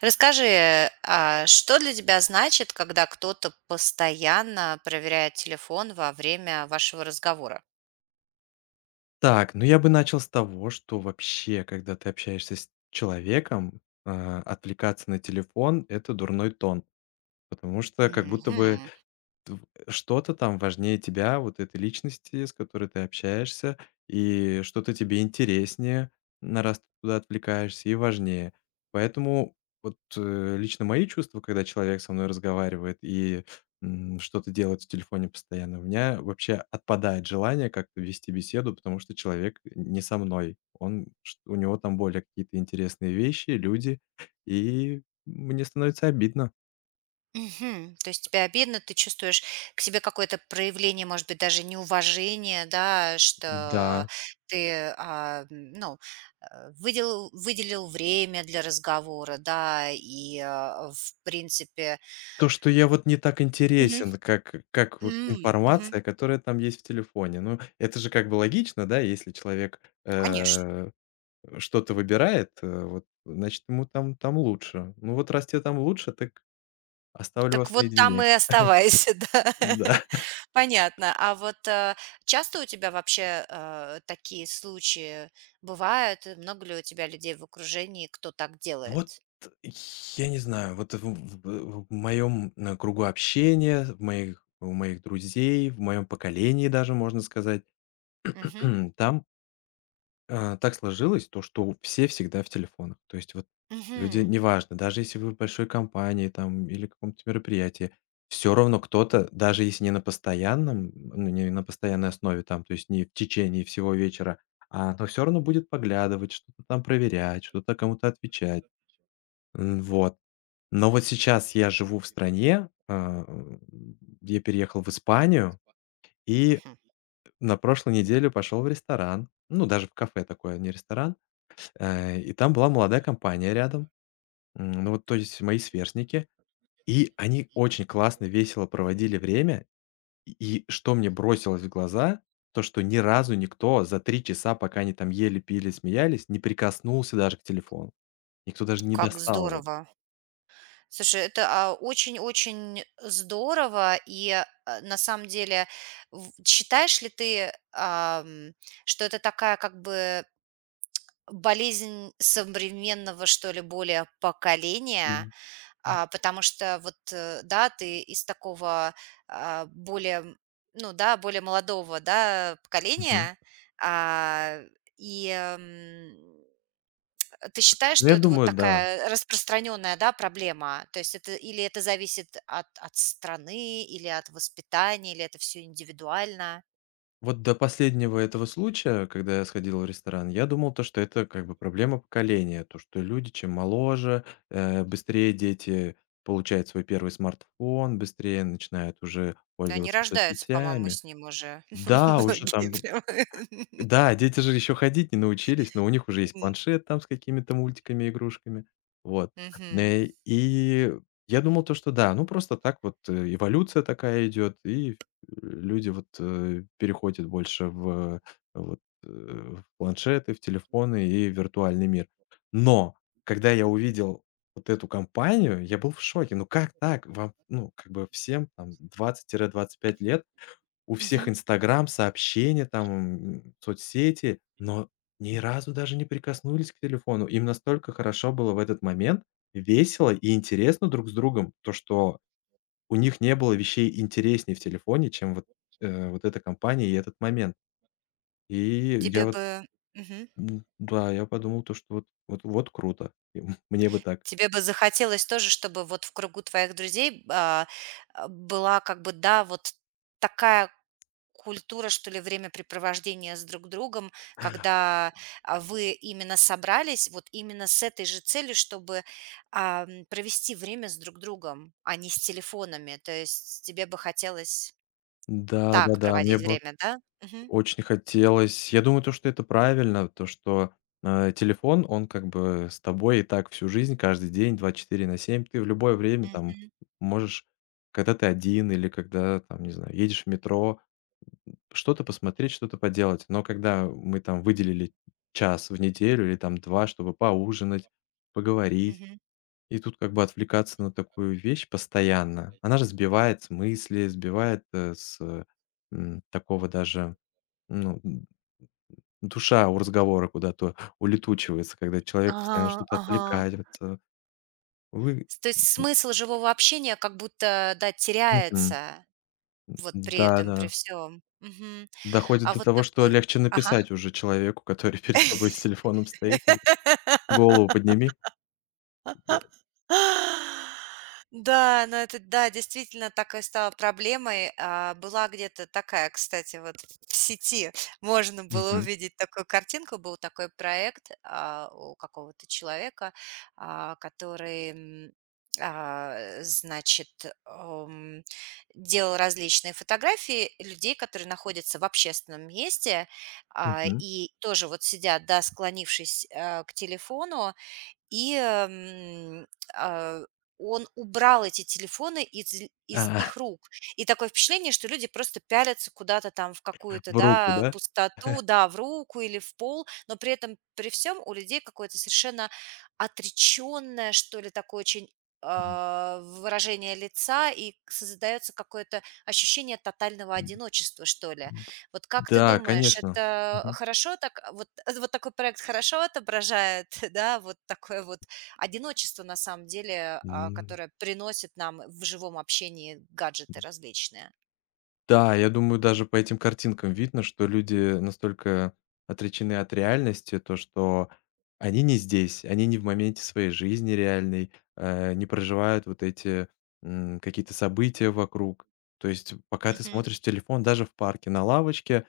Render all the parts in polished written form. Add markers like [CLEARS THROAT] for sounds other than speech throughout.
Расскажи, а что для тебя значит, когда кто-то постоянно проверяет телефон во время вашего разговора? Так, я бы начал с того, что вообще, когда ты общаешься с человеком, отвлекаться на телефон - это дурной тон. Потому что как будто бы Мгм. тв что-то там важнее тебя, вот этой личности, с которой ты общаешься, и что-то тебе интереснее, на раз ты туда отвлекаешься, и важнее. Поэтому вот, лично мои чувства, когда человек со мной разговаривает и, что-то делает в телефоне постоянно, у меня вообще отпадает желание как-то вести беседу, потому что человек не со мной. Он чт У него там более какие-то интересные вещи, люди, и мне становится обидно. Мгм. То есть тебе обидно, ты чувствуешь к себе какое-то проявление, может быть, даже неуважение, да, что Да. ты, ну, выделил время для разговора, да, и, в принципе. То, что я вот не так Мгм. интересен, как вот Мгм. информация, которая там есть в телефоне. Ну, это же как бы логично, да, если человек, Конечно. Что-то выбирает, э, вот, значит, ему там лучше. Ну вот раз тебе там лучше, так оставлю Так вас вот там наедине. и оставайся, [LAUGHS] да. Да. [LAUGHS] Понятно. А вот, часто у тебя вообще, такие случаи бывают? Много ли у тебя людей в окружении, кто так Вот делает? я не знаю, вот в моем, кругу общения, в моих у моих друзей, в моем поколении даже, можно сказать, Мгм. [CLEARS THROAT] там. Так сложилось, то что все всегда в телефонах. То есть вот люди, Мгм. неважно, даже если вы в большой компании там или каком-то мероприятии, все равно кто-то, даже если не на постоянном, ну, не на постоянной основе там, то есть не в течение всего вечера, но все равно будет поглядывать, что-то там проверять, что-то кому-то отвечать. Вот. Но вот сейчас я живу в стране, я переехал в Испанию и Мгм. на прошлой неделе пошел в ресторан. Ну, даже в кафе такое, не ресторан. И там была молодая компания рядом. Ну вот, то есть мои сверстники. И они очень классно, весело проводили время. И что мне бросилось в глаза, то, что ни разу никто за 3 часа, пока они там ели, пили, смеялись, не прикоснулся даже к телефону. Никто даже не Как достал его. здорово. Слушай, это, очень-очень здорово. И, на самом деле, в считаешь ли ты, что это такая как бы болезнь современного, что ли, более поколения? Потому что вот, да, ты из такого, более, ну да, более молодого, да, Мгм. поколения, а, и, м, ты считаешь, Ну, что я это вот думаю, да. такая распространенная, да, проблема? То есть это или это зависит от страны, или от воспитания, или это все индивидуально? Вот до последнего этого случая, когда я сходил в ресторан, я думал то, что это как бы проблема поколения, то, что люди чем моложе, быстрее дети получают свой первый смартфон, быстрее начинают уже Да, они пользоваться рождаются, по-моему, соцсетями. с ним уже [LAUGHS] Да, уже многие там прям. [LAUGHS] да, дети же еще ходить не научились, но у них уже есть М, планшет там с какими-то мультиками, игрушками. Вот. Мгм, И я думал то, что да, ну просто так вот, эволюция такая идет, и люди вот, переходят больше в, в планшеты, в телефоны и виртуальный мир. Но когда я увидел вот эту компанию, я был в шоке. Ну как так? Вам, ну, как бы всем там 20-25 лет, у всех мгм. "Инстаграм", сообщения там, соцсети, но ни разу даже не прикоснулись к телефону. Им настолько хорошо было в этот момент, весело и интересно друг с другом, то, что у них не было вещей интереснее в телефоне, чем вот, вот эта компания и этот момент. И я Тебе вот, бы Мгм. Да, я подумал, то, что вот круто. [LAUGHS] Мне бы так. Тебе бы захотелось тоже, чтобы вот в кругу твоих друзей, была как бы, да, вот такая культура, что ли, времяпрепровождения с друг другом, когда, вы именно собрались вот именно с этой же целью, чтобы, провести время с друг другом, а не с телефонами. То есть тебе бы хотелось так Да-да-да, мне проводить бы время, да? Мгм. очень хотелось. Я думаю, то, что это правильно, то, что, телефон, он как бы с тобой и так всю жизнь, каждый день, 24/7. Ты в любое время там Мгм. можешь, когда ты один или когда там, не знаю, едешь в метро, что-то посмотреть, что-то поделать. Но когда мы там выделили 1 час в неделю или там 2, чтобы поужинать, поговорить, Мгм. и тут как бы отвлекаться на такую вещь постоянно, она же сбивает с мысли, сбивает, такого даже, ну, душа у разговора куда-то улетучивается, когда человек Ага, постоянно что-то ага. отвлекается. Вы С То есть смысл живого общения как будто, да, мгм. теряется. Вот при этом, при Да-да. всем. Мгм. Доходит А до вот того, что такой легче Ага. написать уже человеку, который [LAUGHS] перед тобой с телефоном стоит уже. Голову подними. Да. [GASPS] Да, но это, да, действительно так и стало проблемой. Была где-то такая, кстати, вот в сети можно было Мгм, увидеть такую картинку. Был такой проект у какого-то человека, который, значит, ам, делал различные фотографии людей, которые находятся в общественном месте, мгм. и тоже вот сидят, да, склонившись, к телефону, и, а, он убрал эти телефоны из А, их рук. И такое впечатление, что люди просто пялятся куда-то там в [LAUGHS] какую-то, в руку, да, да? пустоту, да, в руку или в пол, но при этом, при всем, у людей какое-то совершенно отречённое, что ли, такое очень, М, выражение лица, и к создаётся какое-то ощущение тотального м, одиночества, что ли. Вот как ты да, думаешь, конечно. это Мгм. хорошо так, вот, [LAUGHS] вот такой проект хорошо отображает, [LAUGHS] да, вот такое вот одиночество на самом деле, М. которое приносит нам в живом общении гаджеты различные? Да, я думаю, даже по этим картинкам видно, что люди настолько отречены от реальности, то что они не здесь, они не в моменте своей жизни реальной, не проживают вот эти, какие-то события вокруг. То есть пока ты Мгм. смотришь в телефон, даже в парке на лавочке,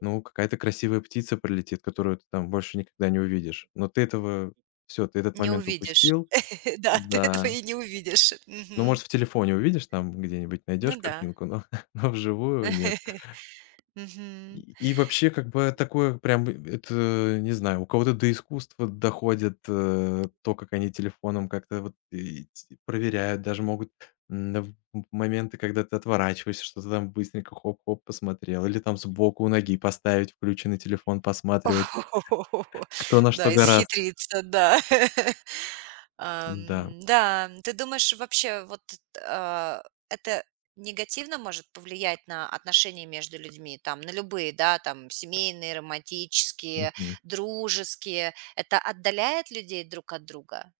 ну, какая-то красивая птица прилетит, которую ты там больше никогда не увидишь. Но ты этого все, ты этот Не момент увидишь. упустил. [LAUGHS] Да, ты этого Да. и не увидишь. Ну, Мгм. может, в телефоне увидишь, там где-нибудь Ну найдешь да. картинку, но [LAUGHS] но вживую нет. [LAUGHS] Мгм. И вообще, как бы такое прям, это, не знаю, у кого-то до искусства доходит, то, как они телефоном как-то вот и т проверяют, даже могут, в моменты, когда ты отворачиваешься, что-то там быстренько хоп-хоп посмотрел, или там сбоку у ноги поставить включенный телефон, посматривать, [LAUGHS] кто на что Да, гораст. исхитриться, да. [LAUGHS] Да. Да, ты думаешь, вообще вот, а, это негативно может повлиять на отношения между людьми, там, на любые, да, там, семейные, романтические, дружеские? Это отдаляет людей друг от друга?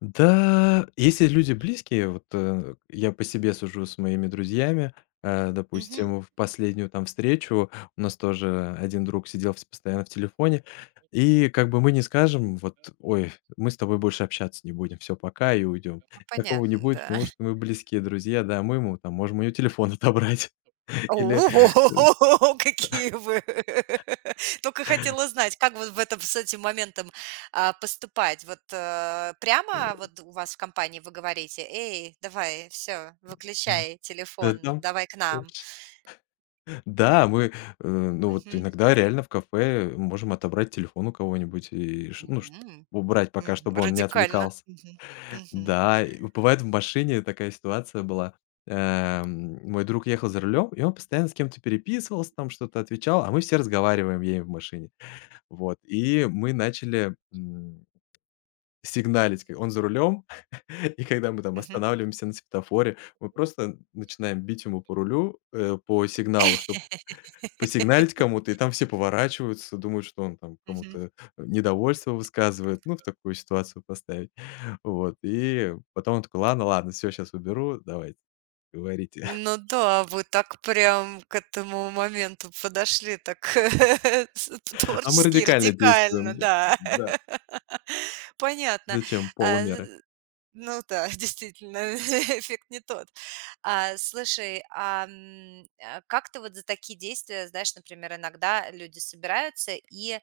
Да, если люди близкие, вот, я по себе сужу с моими друзьями, Мгм. допустим, в последнюю там встречу у нас тоже один друг сидел вс постоянно в телефоне, и как бы мы не скажем вот: "Ой, мы с тобой больше общаться не будем, все, пока", и уйдем. Ну, Такого понятно, не будет, да. потому что мы близкие друзья, да, мы ему там можем у него телефон отобрать [LAUGHS] О, или, [LAUGHS] какие вы! [LAUGHS] Только хотела знать, как вот в этом с этим моментом, поступать? Вот, э, прямо вот у вас в компании вы говорите: "Эй, давай, все, э, выключай да там. телефон, давай к нам". Да, мы, ну, вот Мгм. иногда реально в кафе можем отобрать телефон у кого-нибудь и, ш ну, ш М, убрать пока, Мгм, чтобы он не радикально. отвлекался. Мгм, мгм, Да, и бывает в машине такая ситуация была. Мой друг ехал за рулем, и он постоянно с кем-то переписывался, там что-то отвечал, а мы все разговариваем ей в машине. Вот, и мы начали, сигналить, как он за рулем, [LAUGHS] и когда мы там мгм, останавливаемся на светофоре, мы просто начинаем бить ему по рулю, по сигналу, чтобы посигналить кому-то, и там все поворачиваются, думают, что он там мгм. кому-то недовольство высказывает, ну, в такую ситуацию поставить. Вот, и потом он такой: "Ладно, ладно, все, сейчас уберу, давайте, говорите". Ну [LAUGHS] да, вы так прям к этому моменту подошли так [LAUGHS] с А мы творчески и радикально радикально, действуем, да. да. Да. [LAUGHS] Понятно. Зачем А, полумеры? ну да, [LAUGHS] действительно, [LAUGHS] эффект не тот. Слушай, как ты вот за такие действия, знаешь, например, иногда люди собираются и,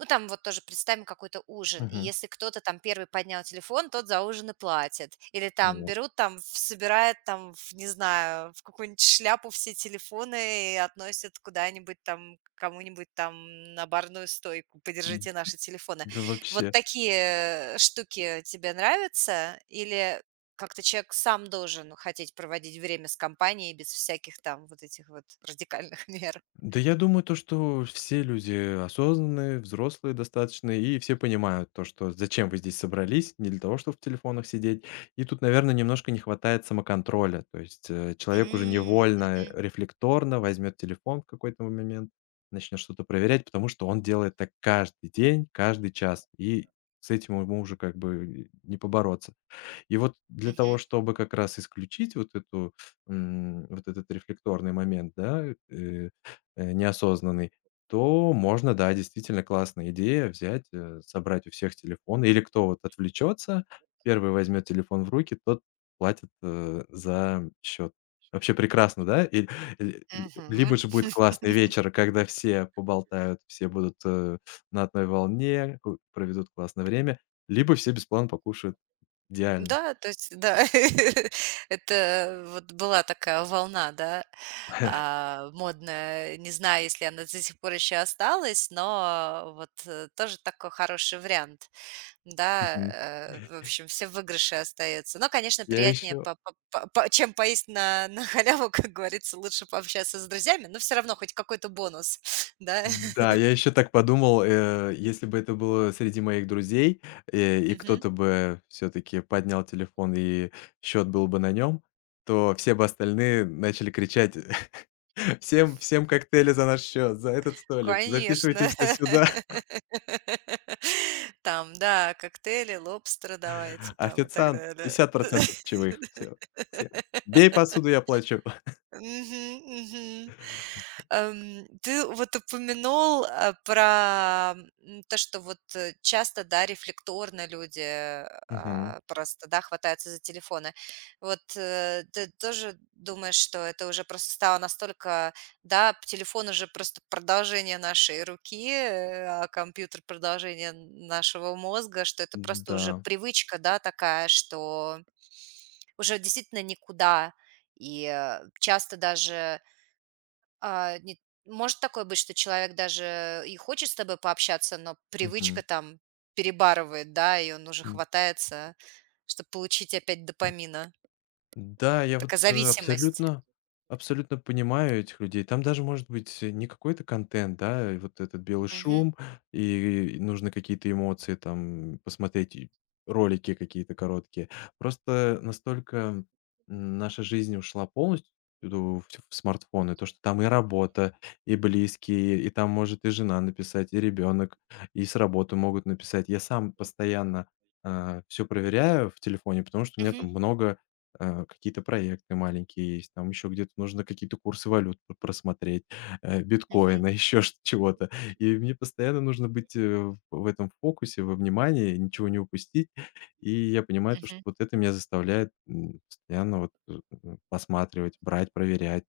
ну, там вот тоже представим какой-то ужин, и Мгм. если кто-то там первый поднял телефон, тот за ужин и платит. Или там Во. берут, там, в собирают там, в не знаю, в какую-нибудь шляпу все телефоны и относят куда-нибудь там к кому-нибудь там на барную стойку: "Подержите наши телефоны". Да Вот вообще. такие, штуки тебе нравятся? Или как-то человек сам должен хотеть проводить время с компанией без всяких там вот этих вот радикальных [LAUGHS] мер? Да я думаю, то, что все люди осознанные, взрослые достаточно, и все понимают то, что зачем вы здесь собрались, не для того, чтобы в телефонах сидеть. И тут, наверное, немножко не хватает самоконтроля. То есть человек уже М, невольно, Мгм, рефлекторно возьмет телефон в какой-то момент, начнет что-то проверять, потому что он делает так каждый день, каждый час. И с этим ему уже как бы не побороться. И вот для того, мгм, чтобы как раз исключить вот эту, вот этот рефлекторный момент, да, э, неосознанный, то можно, да, действительно классная идея взять, собрать у всех телефоны или кто вот отвлечется, первый возьмет телефон в руки, тот платит, за счет. Вообще прекрасно, да? И ль ль мгм. либо же будет классный вечер, когда все поболтают, все будут, на одной волне, ку проведут классное время, либо все бесплатно покушают. Идеально. Да, то есть, да, [LAUGHS] это вот была такая волна, да, модная. Не знаю, если она до сих пор еще осталась, но вот, тоже такой хороший вариант, да. Мгм. В общем, все выигрыши остаются. Но, конечно, Я приятнее, еще чем поесть на халяву, [LAUGHS] как говорится, лучше пообщаться с друзьями, но все равно хоть какой-то бонус, [LAUGHS] да. [LAUGHS] да, я еще так подумал, если бы это было среди моих друзей, и Мгм. кто-то бы все-таки поднял телефон и счет был бы на нем, то все бы остальные начали кричать: [LAUGHS] Всем коктейли за наш счет, за этот столик, записывайте Конечно. все сюда. [LAUGHS] Там, да, коктейли, лобстеры давайте [LAUGHS] там и так Официант, далее. 50% [LAUGHS] пчевых, всем. Бей посуду, я плачу". [LAUGHS] Мгм, мгм. Ты вот упомянул, про, то, что вот, часто, да, рефлекторно люди, Мгм. Просто, да, хватаются за телефоны. Вот, ты тоже думаешь, что это уже просто стало настолько, да, телефон уже просто продолжение нашей руки, а компьютер- продолжение нашего мозга, что это просто уже Да. привычка, да, такая, что уже действительно никуда. И, часто даже, не может такое быть, что человек даже и хочет с тобой пообщаться, но привычка Мгм. там перебарывает, да, и он уже хватается, чтобы получить опять допамина. Да, я вот, Такая зависимость. Абсолютно понимаю этих людей. Там даже может быть не какой-то контент, да, и вот этот белый Мгм. шум, и нужны какие-то эмоции там посмотреть, и ролики какие-то короткие. Просто настолько наша жизнь ушла полностью в в смартфоны, то, что там и работа, и близкие, и там может и жена написать, и ребенок, и с работы могут написать. Я сам постоянно, все проверяю в телефоне, потому что у меня Мгм. там много какие-то проекты маленькие есть, там еще где-то нужно какие-то курсы валют просмотреть, [LAUGHS] Мгм. биткоина, еще [LAUGHS] чего-то. И мне постоянно нужно быть в этом фокусе, во внимании, ничего не упустить. И я понимаю, то, что Мгм. вот это меня заставляет постоянно вот посматривать, брать, проверять.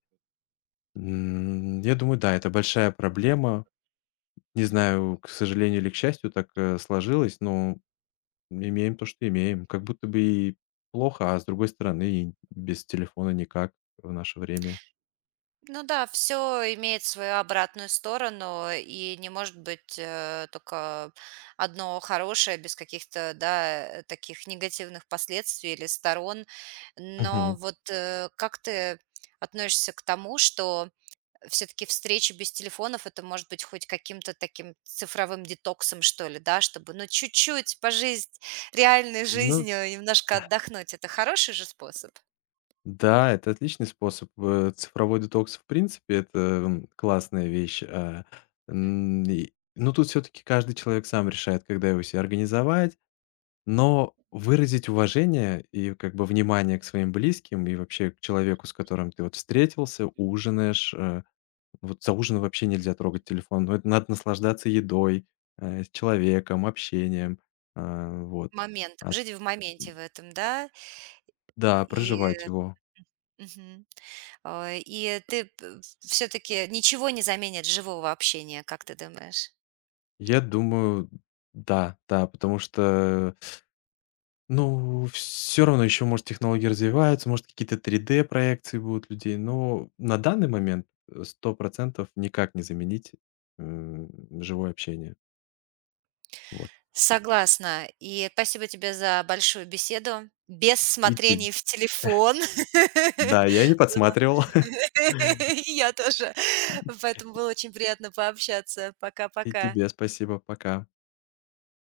Я думаю, да, это большая проблема. Не знаю, к сожалению или к счастью, так сложилось, но имеем то, что имеем. Как будто бы и плохо, а с другой стороны, и без телефона никак в наше время. Ну да, все имеет свою обратную сторону, и не может быть, только одно хорошее без каких-то, да, таких негативных последствий или сторон. Но Мгм. вот, как ты относишься к тому, что все-таки встречи без телефонов, это может быть хоть каким-то таким цифровым детоксом, что ли, да, чтобы, ну, чуть-чуть пожить реальной Ну жизнью, немножко отдохнуть. Это хороший же способ. да, это отличный способ. Цифровой детокс, в принципе, это, классная вещь. Мгм. Но тут все таки каждый человек сам решает, когда его себе организовать. Но выразить уважение и как бы внимание к своим близким, и вообще к человеку, с которым ты вот встретился, ужинаешь, вот за ужином вообще нельзя трогать телефон, но это надо наслаждаться едой, с человеком, общением, вот. Моментом, А, жить в моменте в этом, да. да, и проживать его. Мгм. А, и ты все-таки ничего не заменит живого общения, как ты думаешь? Я думаю, да, да, потому что, ну, все равно еще, может, технологии развиваются, может, какие-то 3D-проекции будут людей, но на данный момент, 100% никак не заменить, м, живое общение. Вот. Согласна. И спасибо тебе за большую беседу. Без И тебе, смотрений в телефон. да, я не [LAUGHS] Было подсматривал. [LAUGHS] [LAUGHS] И я тоже. Поэтому было очень приятно пообщаться. И Пока-пока. тебе спасибо. Пока.